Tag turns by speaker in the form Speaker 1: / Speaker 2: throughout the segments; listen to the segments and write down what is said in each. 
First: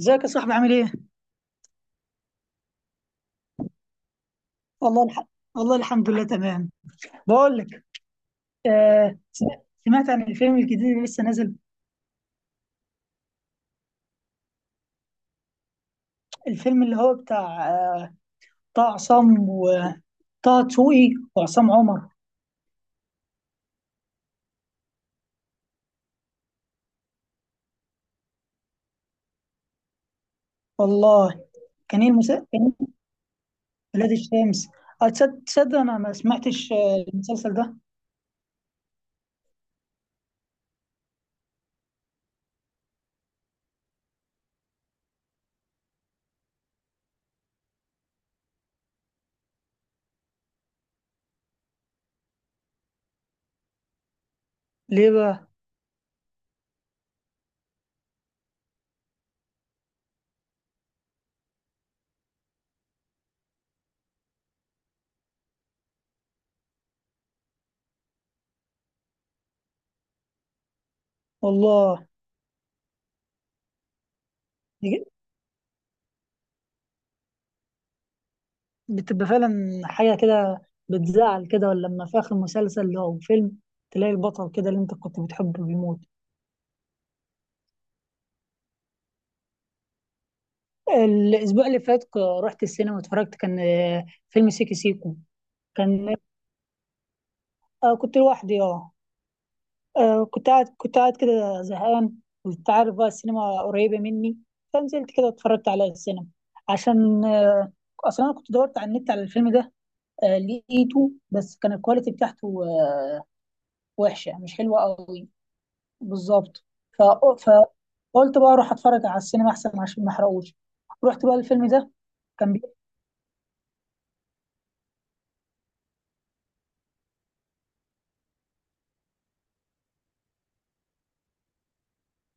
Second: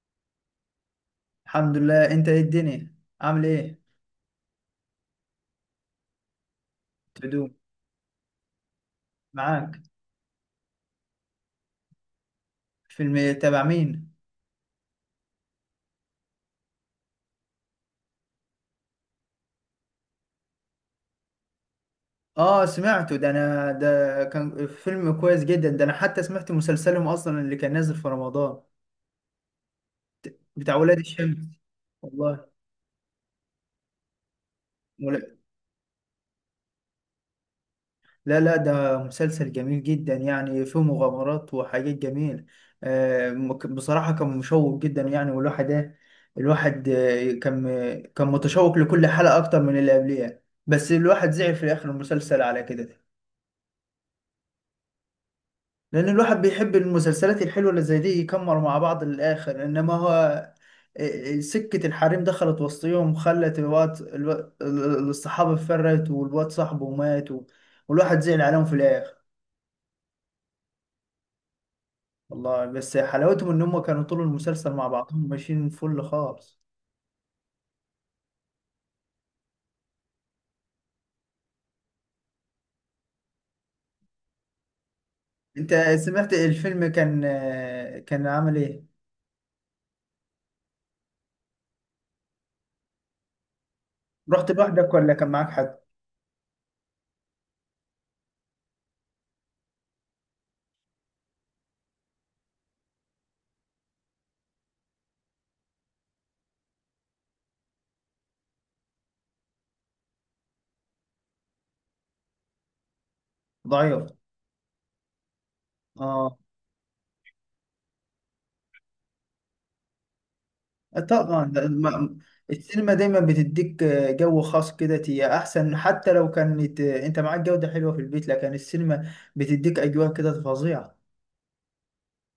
Speaker 1: ازيك يا صاحبي؟ عامل ايه؟
Speaker 2: الحمد لله. انت ايه الدنيا، عامل ايه؟
Speaker 1: والله الح... والله الحمد لله تمام.
Speaker 2: تدوم.
Speaker 1: بقول لك،
Speaker 2: معاك.
Speaker 1: سمعت عن الفيلم الجديد اللي لسه نازل.
Speaker 2: فيلم تبع مين؟
Speaker 1: الفيلم اللي هو بتاع طه، عصام وطه دسوقي وعصام عمر.
Speaker 2: اه، سمعته. ده انا ده كان فيلم كويس جدا. ده انا حتى سمعت مسلسلهم اصلا اللي كان نازل في رمضان بتاع ولاد الشمس.
Speaker 1: والله كان ايه المسلسل؟
Speaker 2: والله.
Speaker 1: كان إيه؟ ولاد الشمس.
Speaker 2: ولا-
Speaker 1: تصدق انا ما سمعتش المسلسل ده؟
Speaker 2: لا لا، ده مسلسل جميل جدا، يعني فيه مغامرات وحاجات جميلة. بصراحة كان مشوق جدا، يعني. والواحد ايه، الواحد كان متشوق لكل حلقة اكتر من اللي قبليها. بس الواحد زعل في الاخر المسلسل على كده.
Speaker 1: ليه بقى؟
Speaker 2: لان الواحد بيحب المسلسلات الحلوه اللي زي دي يكمروا مع بعض للاخر، انما هو سكه الحريم دخلت وسطيهم خلت الوقت الصحابه اتفرقت والواد صاحبه مات والواحد زعل عليهم في الاخر.
Speaker 1: والله
Speaker 2: والله بس حلاوتهم ان هم كانوا طول المسلسل مع
Speaker 1: بيج-
Speaker 2: بعضهم ماشيين فل خالص.
Speaker 1: بتبقى فعلا حاجة كده. بتزعل كده ولا، لما في آخر مسلسل أو فيلم تلاقي البطل كده اللي أنت كنت بتحبه
Speaker 2: انت
Speaker 1: بيموت.
Speaker 2: سمعت الفيلم كان كان عامل ايه؟
Speaker 1: الأسبوع اللي فات رحت السينما واتفرجت، كان
Speaker 2: رحت
Speaker 1: فيلم سيكي
Speaker 2: لوحدك ولا
Speaker 1: سيكو.
Speaker 2: كان معاك حد؟
Speaker 1: كان كنت لوحدي اه. كنت قاعد، كنت قاعد كده زهقان. وأنت عارف بقى السينما قريبة مني، فنزلت كده اتفرجت على السينما. عشان أصلا أنا كنت دورت على النت على الفيلم ده. لقيته بس كان الكواليتي بتاعته
Speaker 2: ضعيف.
Speaker 1: وحشة، مش حلوة قوي.
Speaker 2: اه،
Speaker 1: بالظبط. ف... فقلت بقى أروح أتفرج على السينما أحسن، عشان ما أحرقوش. رحت بقى
Speaker 2: طبعا.
Speaker 1: الفيلم ده، كان بي-
Speaker 2: السينما دايما بتديك جو خاص كده، هي احسن، حتى لو كانت انت معاك جودة حلوة في البيت لكن السينما بتديك اجواء كده فظيعة.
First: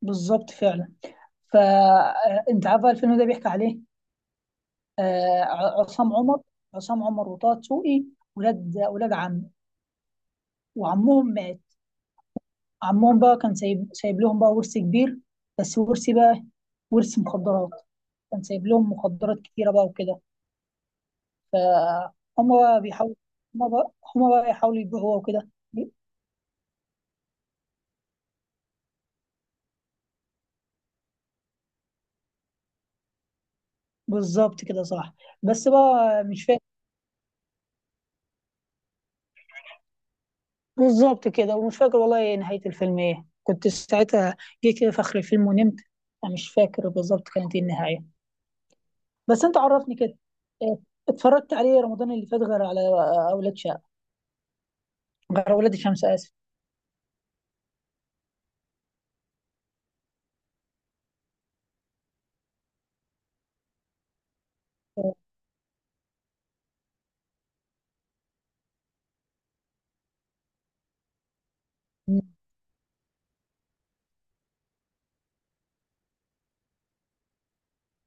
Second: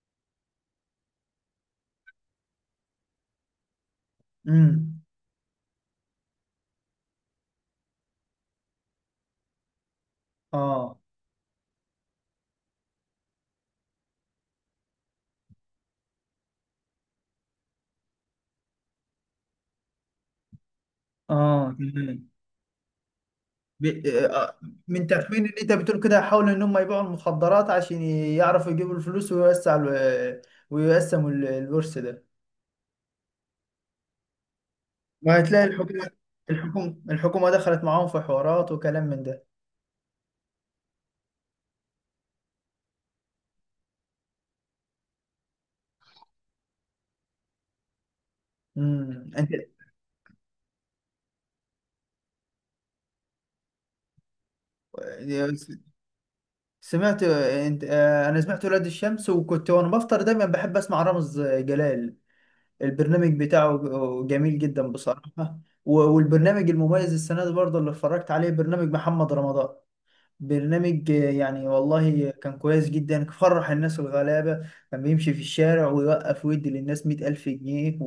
Speaker 1: بالظبط فعلا. فانت عارفه الفيلم ده بيحكي عليه.
Speaker 2: امم
Speaker 1: آه، عصام عمر، عصام عمر وطه دسوقي، ولاد عم،
Speaker 2: اه،
Speaker 1: وعمهم مات. عمهم بقى كان سايب لهم بقى ورث كبير، بس ورث بقى، ورث مخدرات. كان سايب لهم مخدرات كتيرة بقى وكده.
Speaker 2: اه، تمام.
Speaker 1: فهم بقى بيحاولوا، هم بقى
Speaker 2: ب-
Speaker 1: هم بقى
Speaker 2: آه،
Speaker 1: يحاولوا
Speaker 2: من
Speaker 1: يبيعوها
Speaker 2: تخمين
Speaker 1: وكده.
Speaker 2: اللي انت بتقول كده، حاولوا ان هم يبيعوا المخدرات عشان يعرفوا يجيبوا الفلوس ويوسعوا ويقسموا الورث ده.
Speaker 1: بالظبط كده، صح.
Speaker 2: وهتلاقي
Speaker 1: بس
Speaker 2: الحكومة.
Speaker 1: بقى مش فاهم،
Speaker 2: الحكومة دخلت معاهم في حوارات وكلام من ده.
Speaker 1: بالظبط كده، ومش فاكر والله إيه نهاية الفيلم، ايه كنت ساعتها. جه كده في آخر الفيلم ونمت. أنا مش فاكر بالظبط كانت ايه النهاية،
Speaker 2: امم.
Speaker 1: بس أنت عرفني كده. إيه، اتفرجت عليه رمضان اللي فات غير على أولاد شقة، غير
Speaker 2: انت
Speaker 1: أولاد الشمس، آسف.
Speaker 2: سمعت، آه، انت آه، انا سمعت ولاد الشمس. وكنت وانا بفطر دايما بحب اسمع رامز جلال. البرنامج بتاعه جميل جدا
Speaker 1: اه.
Speaker 2: بصراحة. والبرنامج المميز السنة دي برضه اللي اتفرجت عليه برنامج محمد رمضان. برنامج يعني والله كان كويس جدا. فرح الناس الغلابة، كان بيمشي في الشارع ويوقف ويدي للناس 100,000 جنيه.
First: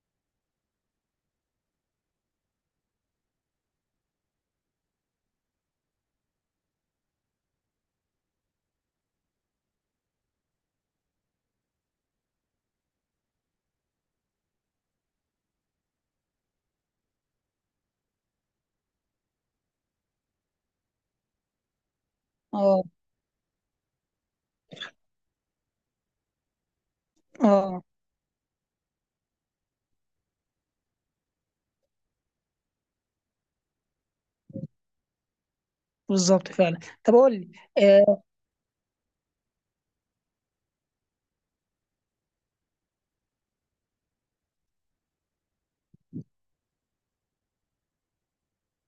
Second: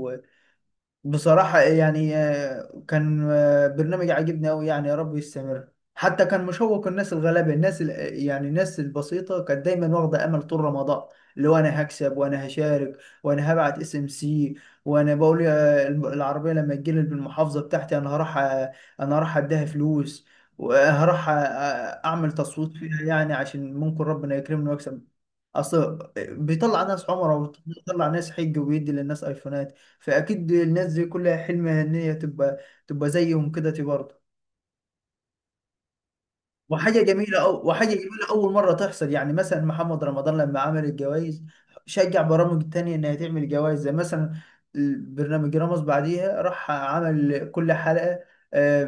Speaker 2: بصراحة يعني كان برنامج عاجبني أوي، يعني يا رب يستمر. حتى كان مشوق الناس الغلابة، الناس يعني الناس البسيطة كانت دايما واخدة أمل طول رمضان. اللي هو أنا هكسب، وأنا هشارك، وأنا هبعت اس ام سي. وأنا بقول العربية لما تجيلي بالمحافظة بتاعتي، أنا هروح أنا هروح أديها فلوس. وهروح أعمل تصويت
Speaker 1: اه.
Speaker 2: فيها، يعني عشان ممكن ربنا يكرمني وأكسب. اصل بيطلع ناس عمره
Speaker 1: آه،
Speaker 2: وبيطلع ناس حج وبيدي للناس ايفونات، فاكيد الناس دي كلها حلمها ان هي تبقى زيهم كده تي برضه.
Speaker 1: بالظبط فعلا. طب قول لي،
Speaker 2: وحاجه
Speaker 1: آه،
Speaker 2: جميله اول مره تحصل، يعني مثلا محمد رمضان لما عمل الجوائز، شجع برامج تانية انها تعمل جوائز. زي مثلا برنامج رامز بعديها راح عمل كل حلقه آه،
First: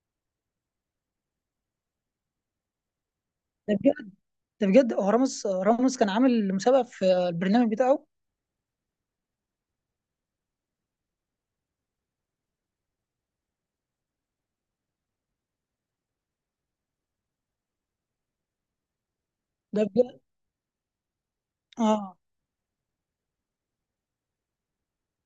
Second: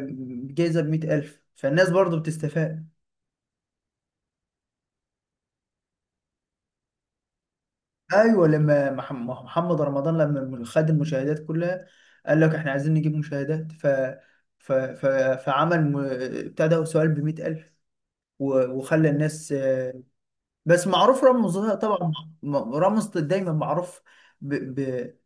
Speaker 2: جايزه ب 100,000، فالناس برضه بتستفاد.
Speaker 1: ده بجد؟ ده بجد هو رامز، رامز كان عامل مسابقة في البرنامج بتاعه؟
Speaker 2: ايوه لما محمد رمضان لما خد المشاهدات كلها، قال لك احنا عايزين نجيب مشاهدات. ف ف ف فعمل بتاع ده سؤال ب 100,000. وخلى الناس
Speaker 1: ده بجد.
Speaker 2: بس معروف رامز طبعا.
Speaker 1: اه.
Speaker 2: رامز دايما معروف ب... ب...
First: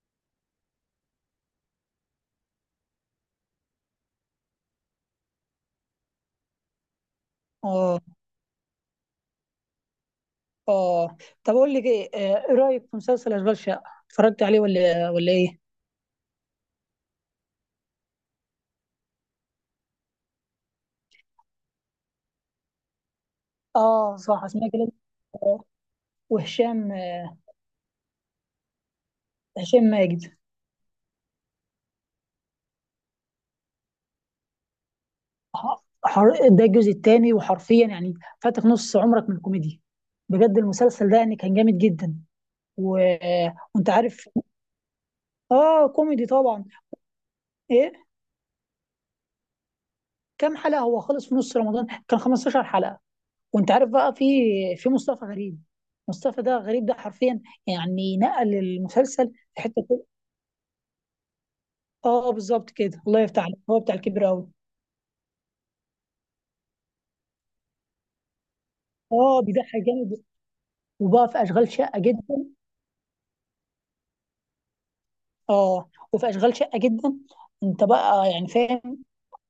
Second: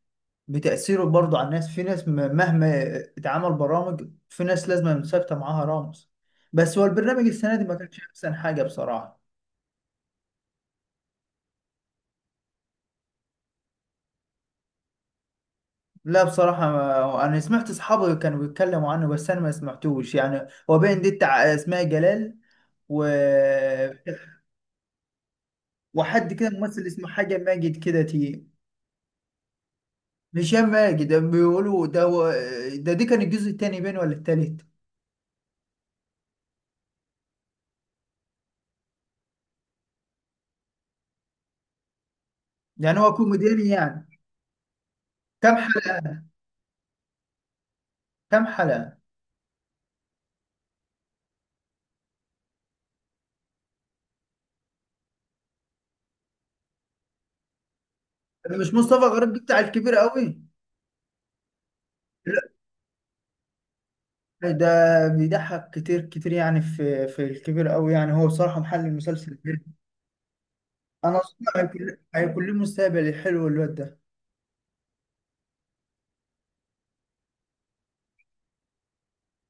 Speaker 2: بتأثيره برضه على الناس. في ناس، مهما اتعمل برامج، في ناس لازم ثابتة معاها رامز. بس هو البرنامج السنة دي ما
Speaker 1: اه.
Speaker 2: كانش أحسن حاجة بصراحة.
Speaker 1: اه طب قول لي ايه، إيه رأيك في مسلسل أشغال شقة؟ اتفرجت عليه ولا ايه؟
Speaker 2: لا، بصراحة أنا سمعت أصحابي كانوا بيتكلموا عنه، بس أنا ما سمعتوش. يعني هو باين دي بتاع أسماء جلال و...
Speaker 1: اه صح، اسمها جلال.
Speaker 2: وحد كده ممثل
Speaker 1: وهشام،
Speaker 2: اسمه حاجة ماجد كده تي.
Speaker 1: هشام ماجد.
Speaker 2: هشام ماجد بيقولوا ده. دي كان الجزء التاني باين ولا التالت؟
Speaker 1: ده الجزء الثاني، وحرفيا يعني فاتك نص عمرك من الكوميديا. بجد المسلسل ده يعني كان جامد جدا. و...
Speaker 2: يعني هو كوميدياني
Speaker 1: وانت
Speaker 2: يعني؟
Speaker 1: عارف،
Speaker 2: كام
Speaker 1: اه
Speaker 2: حلقة؟
Speaker 1: كوميدي طبعا. ايه
Speaker 2: كام حلقة؟
Speaker 1: كام حلقة؟ هو خلص في نص رمضان، كان 15 حلقة. وانت عارف بقى في مصطفى غريب. مصطفى غريب ده حرفيا يعني نقل
Speaker 2: مش مصطفى غريب
Speaker 1: المسلسل
Speaker 2: بتاع
Speaker 1: في حتة
Speaker 2: الكبير
Speaker 1: كده.
Speaker 2: قوي؟
Speaker 1: اه بالظبط كده، الله يفتح عليك، هو بتاع الكبير قوي.
Speaker 2: لا ده بيضحك كتير كتير، يعني في الكبير قوي، يعني هو بصراحة محل المسلسل
Speaker 1: اه
Speaker 2: ده.
Speaker 1: بيضحك جامد.
Speaker 2: أنا
Speaker 1: وبقى في
Speaker 2: أصلا
Speaker 1: اشغال
Speaker 2: هيكون
Speaker 1: شقة جدا.
Speaker 2: هيكون له مستقبل حلو الواد ده.
Speaker 1: اه وفي اشغال شقه جدا. انت بقى يعني فاهم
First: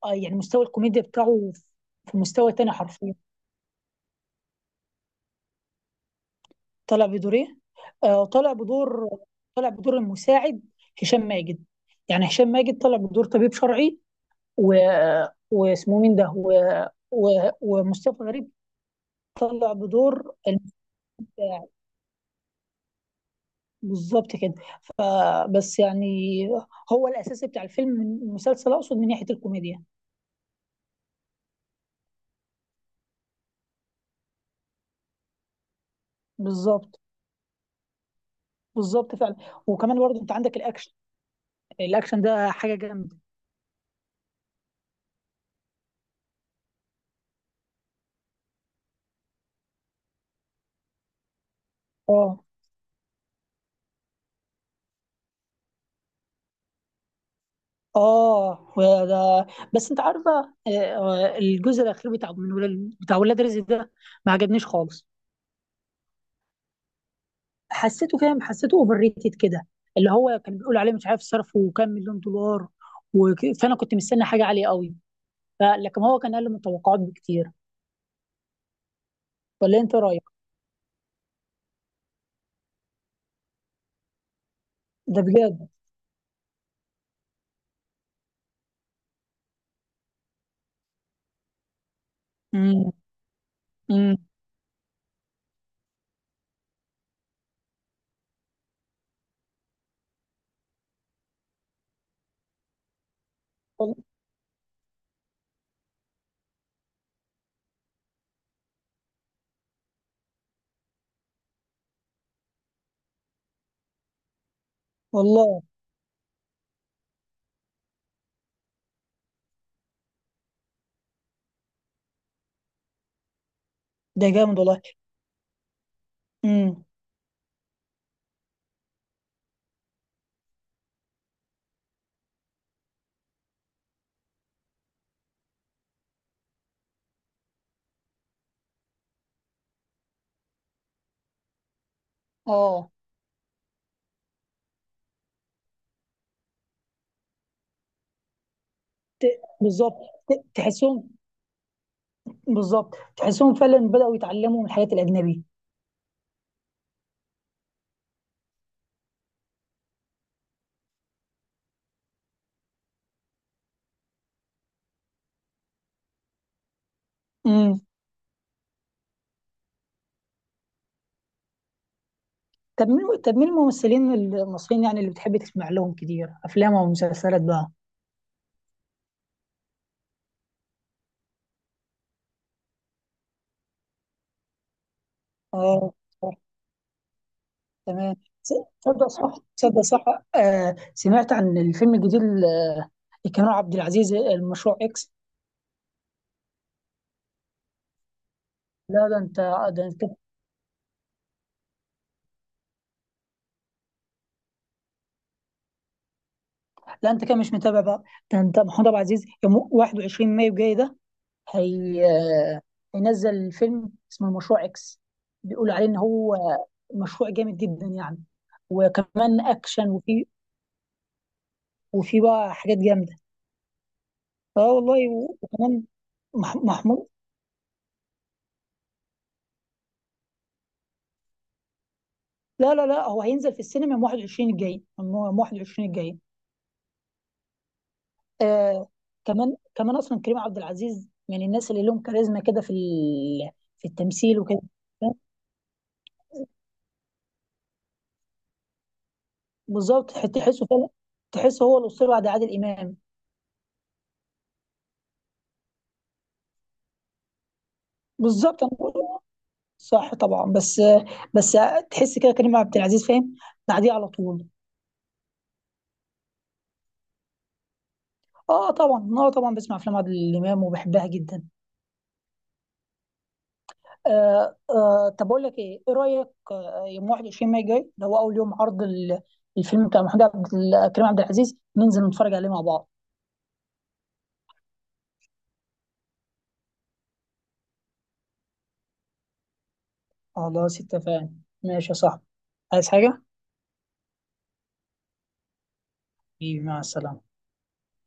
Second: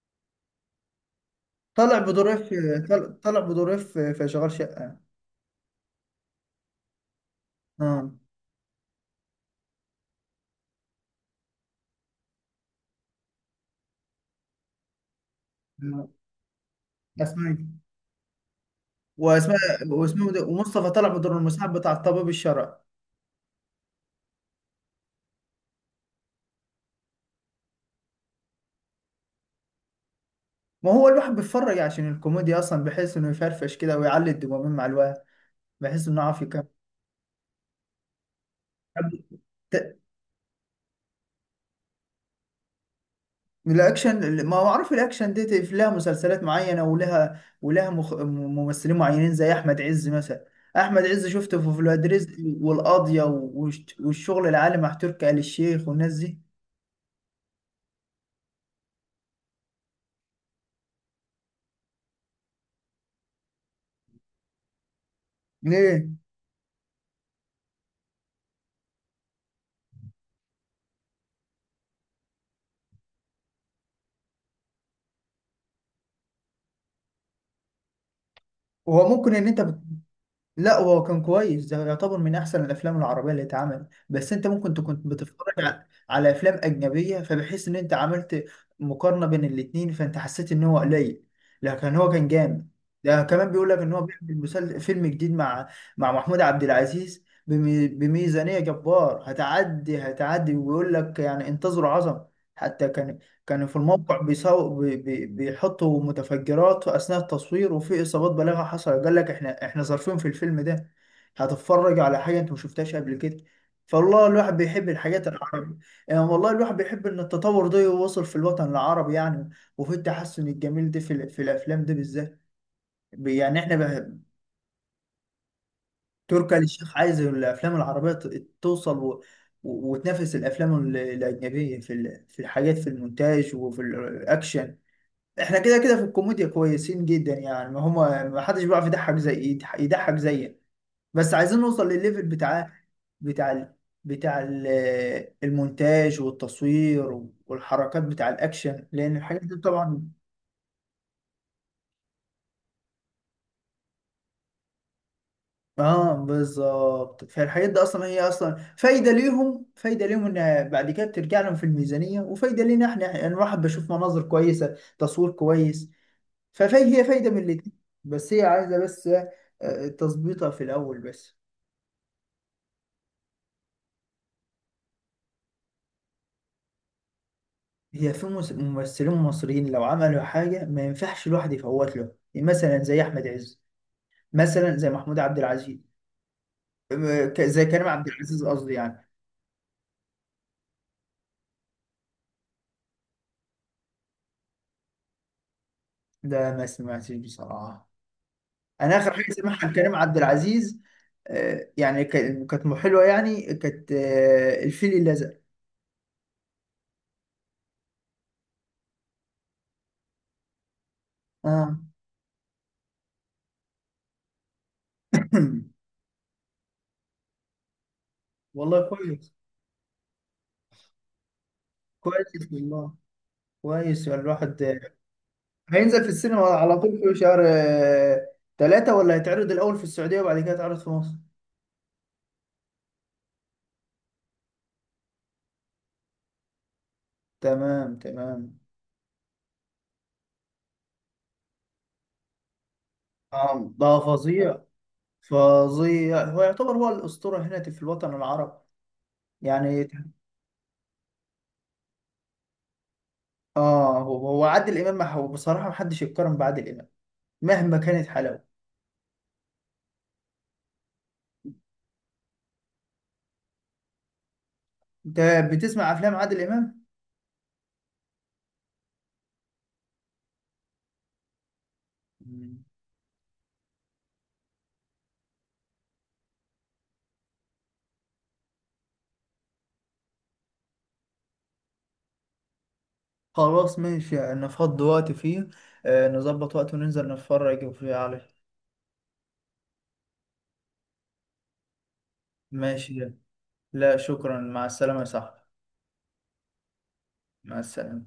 Speaker 1: يعني مستوى الكوميديا بتاعه
Speaker 2: طلع
Speaker 1: في
Speaker 2: بدور اف.
Speaker 1: مستوى تاني حرفيا.
Speaker 2: طلع بدور اف في شغال شقه.
Speaker 1: طلع بدور ايه؟
Speaker 2: اه.
Speaker 1: آه طلع بدور، طلع بدور المساعد. هشام ماجد، يعني هشام ماجد طلع بدور طبيب شرعي، و... واسمه مين ده، و... و...
Speaker 2: اسمعي.
Speaker 1: ومصطفى غريب
Speaker 2: واسماء،
Speaker 1: طلع
Speaker 2: واسمه
Speaker 1: بدور
Speaker 2: ده، ومصطفى طلع بدور
Speaker 1: المساعد.
Speaker 2: المساعد بتاع الطبيب الشرعي.
Speaker 1: بالظبط كده. فبس يعني هو الاساس بتاع الفيلم، من المسلسل اقصد، من ناحيه الكوميديا.
Speaker 2: ما هو الواحد بيتفرج عشان الكوميديا اصلا، بحيث انه يفرفش كده ويعلي الدوبامين مع الواحد، بحيث انه يعرف يكمل.
Speaker 1: بالظبط.
Speaker 2: طب.
Speaker 1: بالظبط فعلا.
Speaker 2: ت-
Speaker 1: وكمان برضه انت عندك الاكشن. الاكشن ده حاجه جامده.
Speaker 2: الاكشن، ما اعرف الاكشن دي لها مسلسلات معينه، ولها ممثلين معينين زي احمد عز مثلا. احمد عز شفته في ولاد رزق
Speaker 1: اه.
Speaker 2: والقاضيه والشغل العالي مع تركي آل الشيخ والناس دي.
Speaker 1: اه. وده بس انت عارفه، الجزء الاخير بتاع من ولاد، بتاع ولاد رزق ده، ما عجبنيش خالص.
Speaker 2: ليه؟
Speaker 1: حسيته فاهم، حسيته اوفر ريتد كده، اللي هو كان بيقول عليه مش عارف صرفه وكام مليون دولار. فانا كنت مستني حاجه عاليه قوي. لكن هو كان اقل من التوقعات بكتير.
Speaker 2: هو ممكن ان انت
Speaker 1: ولا انت رايك؟
Speaker 2: لا، هو كان كويس. ده يعتبر من احسن الافلام العربيه اللي اتعملت، بس انت ممكن تكون
Speaker 1: ده
Speaker 2: بتتفرج
Speaker 1: بجد.
Speaker 2: على، على افلام اجنبيه، فبحيث ان انت عملت مقارنه بين الاتنين، فانت حسيت ان هو قليل. لكن هو كان جامد.
Speaker 1: امم.
Speaker 2: ده كمان بيقول لك ان هو
Speaker 1: امم.
Speaker 2: بيعمل فيلم جديد مع محمود عبد العزيز بميزانيه جبار هتعدي، ويقول لك يعني انتظروا عظمه. حتى كانوا في
Speaker 1: والله.
Speaker 2: الموقع بيساو بي بي بيحطوا متفجرات أثناء التصوير، وفي إصابات بالغة حصلت. قال لك إحنا ظرفين في الفيلم ده. هتتفرج على حاجة أنت ما شفتهاش قبل كده. فالله الواحد بيحب الحاجات
Speaker 1: والله.
Speaker 2: العربية، يعني والله الواحد بيحب إن التطور ده يوصل في الوطن العربي، يعني. وفي التحسن الجميل ده في الأفلام ده بالذات. يعني إحنا بقى.
Speaker 1: ده جامد والله.
Speaker 2: تركي آل
Speaker 1: امم.
Speaker 2: الشيخ عايز الأفلام العربية توصل وتنافس الأفلام الأجنبية في الحاجات، في المونتاج وفي الأكشن. احنا كده كده في الكوميديا كويسين جدا، يعني ما هما ما حدش بيعرف يضحك زي يضحك زينا. بس عايزين نوصل للليفل بتاع
Speaker 1: اه.
Speaker 2: بتاع ال... بتاع ال... المونتاج والتصوير والحركات بتاع الاكشن، لان الحاجات دي
Speaker 1: بالظبط.
Speaker 2: طبعا.
Speaker 1: تحسهم. بالظبط تحسهم فعلا بدأوا يتعلموا من الحاجات الأجنبية.
Speaker 2: اه، بالظبط. فالحاجات دي اصلا، هي اصلا فايده ليهم، ان بعد كده بترجع لهم في الميزانيه، وفايده لينا احنا، يعني الواحد بشوف مناظر كويسه، تصوير كويس. فهي فايده من الاتنين.
Speaker 1: امم.
Speaker 2: بس هي عايزه بس تظبيطها في الاول بس.
Speaker 1: طب مين، طب مين الممثلين المصريين يعني اللي بتحب تسمع لهم كتير أفلام أو مسلسلات بقى؟
Speaker 2: هي في ممثلين مصريين لو عملوا حاجة ما ينفعش الواحد يفوت له، يعني مثلا زي أحمد عز، مثلا زي محمود عبد العزيز.
Speaker 1: اه صح.
Speaker 2: زي كريم عبد
Speaker 1: تمام.
Speaker 2: العزيز
Speaker 1: س-
Speaker 2: قصدي،
Speaker 1: تصدق
Speaker 2: يعني.
Speaker 1: صح، تصدق صح. سمعت عن الفيلم الجديد لكريم عبد العزيز، المشروع إكس.
Speaker 2: ده ما سمعتش بصراحة. أنا
Speaker 1: لا
Speaker 2: آخر
Speaker 1: ده
Speaker 2: حاجة
Speaker 1: انت،
Speaker 2: سمعها
Speaker 1: ده
Speaker 2: لكريم
Speaker 1: انت.
Speaker 2: عبد العزيز، يعني كانت حلوة، يعني كانت الفيل الأزرق.
Speaker 1: لا انت كده مش متابع بقى. ده انت محمود عبد العزيز يوم 21 مايو جاي ده.
Speaker 2: آه.
Speaker 1: هي هينزل فيلم اسمه مشروع اكس. بيقولوا عليه ان هو مشروع جامد جدا يعني.
Speaker 2: والله كويس.
Speaker 1: وكمان اكشن، وفي، وفي
Speaker 2: كويس
Speaker 1: بقى حاجات
Speaker 2: والله.
Speaker 1: جامده.
Speaker 2: كويس، يعني الواحد
Speaker 1: اه والله. وكمان
Speaker 2: هينزل في السينما على طول
Speaker 1: محمود،
Speaker 2: في شهر 3؟ ولا هيتعرض الأول في السعودية وبعد كده يتعرض في مصر؟
Speaker 1: لا لا لا هو هينزل في السينما يوم 21 الجاي، يوم 21 الجاي.
Speaker 2: تمام، تمام.
Speaker 1: آه. كمان، كمان اصلا كريم عبد العزيز من الناس اللي لهم كاريزما كده في ال- في
Speaker 2: ده
Speaker 1: التمثيل
Speaker 2: فظيع.
Speaker 1: وكده.
Speaker 2: فظيع، هو يعتبر هو الأسطورة هنا في الوطن العربي، يعني.
Speaker 1: بالظبط تحسه فعلا. تحسه هو الاسطوره بعد عادل امام.
Speaker 2: اه، هو عادل إمام. ما هو بصراحة ما حدش يتقارن بعادل إمام مهما كانت حلاوة.
Speaker 1: بالظبط. انا، صح طبعا. بس تحس كده كريم عبد العزيز فاهم، بعديه على طول.
Speaker 2: انت بتسمع أفلام عادل إمام؟
Speaker 1: اه طبعا، اه طبعا بسمع افلام عادل امام وبحبها جدا.
Speaker 2: مم.
Speaker 1: طب اقول لك ايه، ايه رايك يوم 21 ماي جاي اللي هو اول يوم عرض الفيلم بتاع كريم عبد العزيز، ننزل نتفرج عليه مع بعض؟
Speaker 2: خلاص، ماشي، نفضي وقت فيه. نظبط وقت وننزل نتفرج فيه عليه.
Speaker 1: خلاص اتفقنا. ماشي يا صاحبي. عايز
Speaker 2: ماشي.
Speaker 1: حاجه؟
Speaker 2: لا شكرا، مع السلامة يا صاحبي.
Speaker 1: حبيبي، مع السلامه.
Speaker 2: مع السلامة.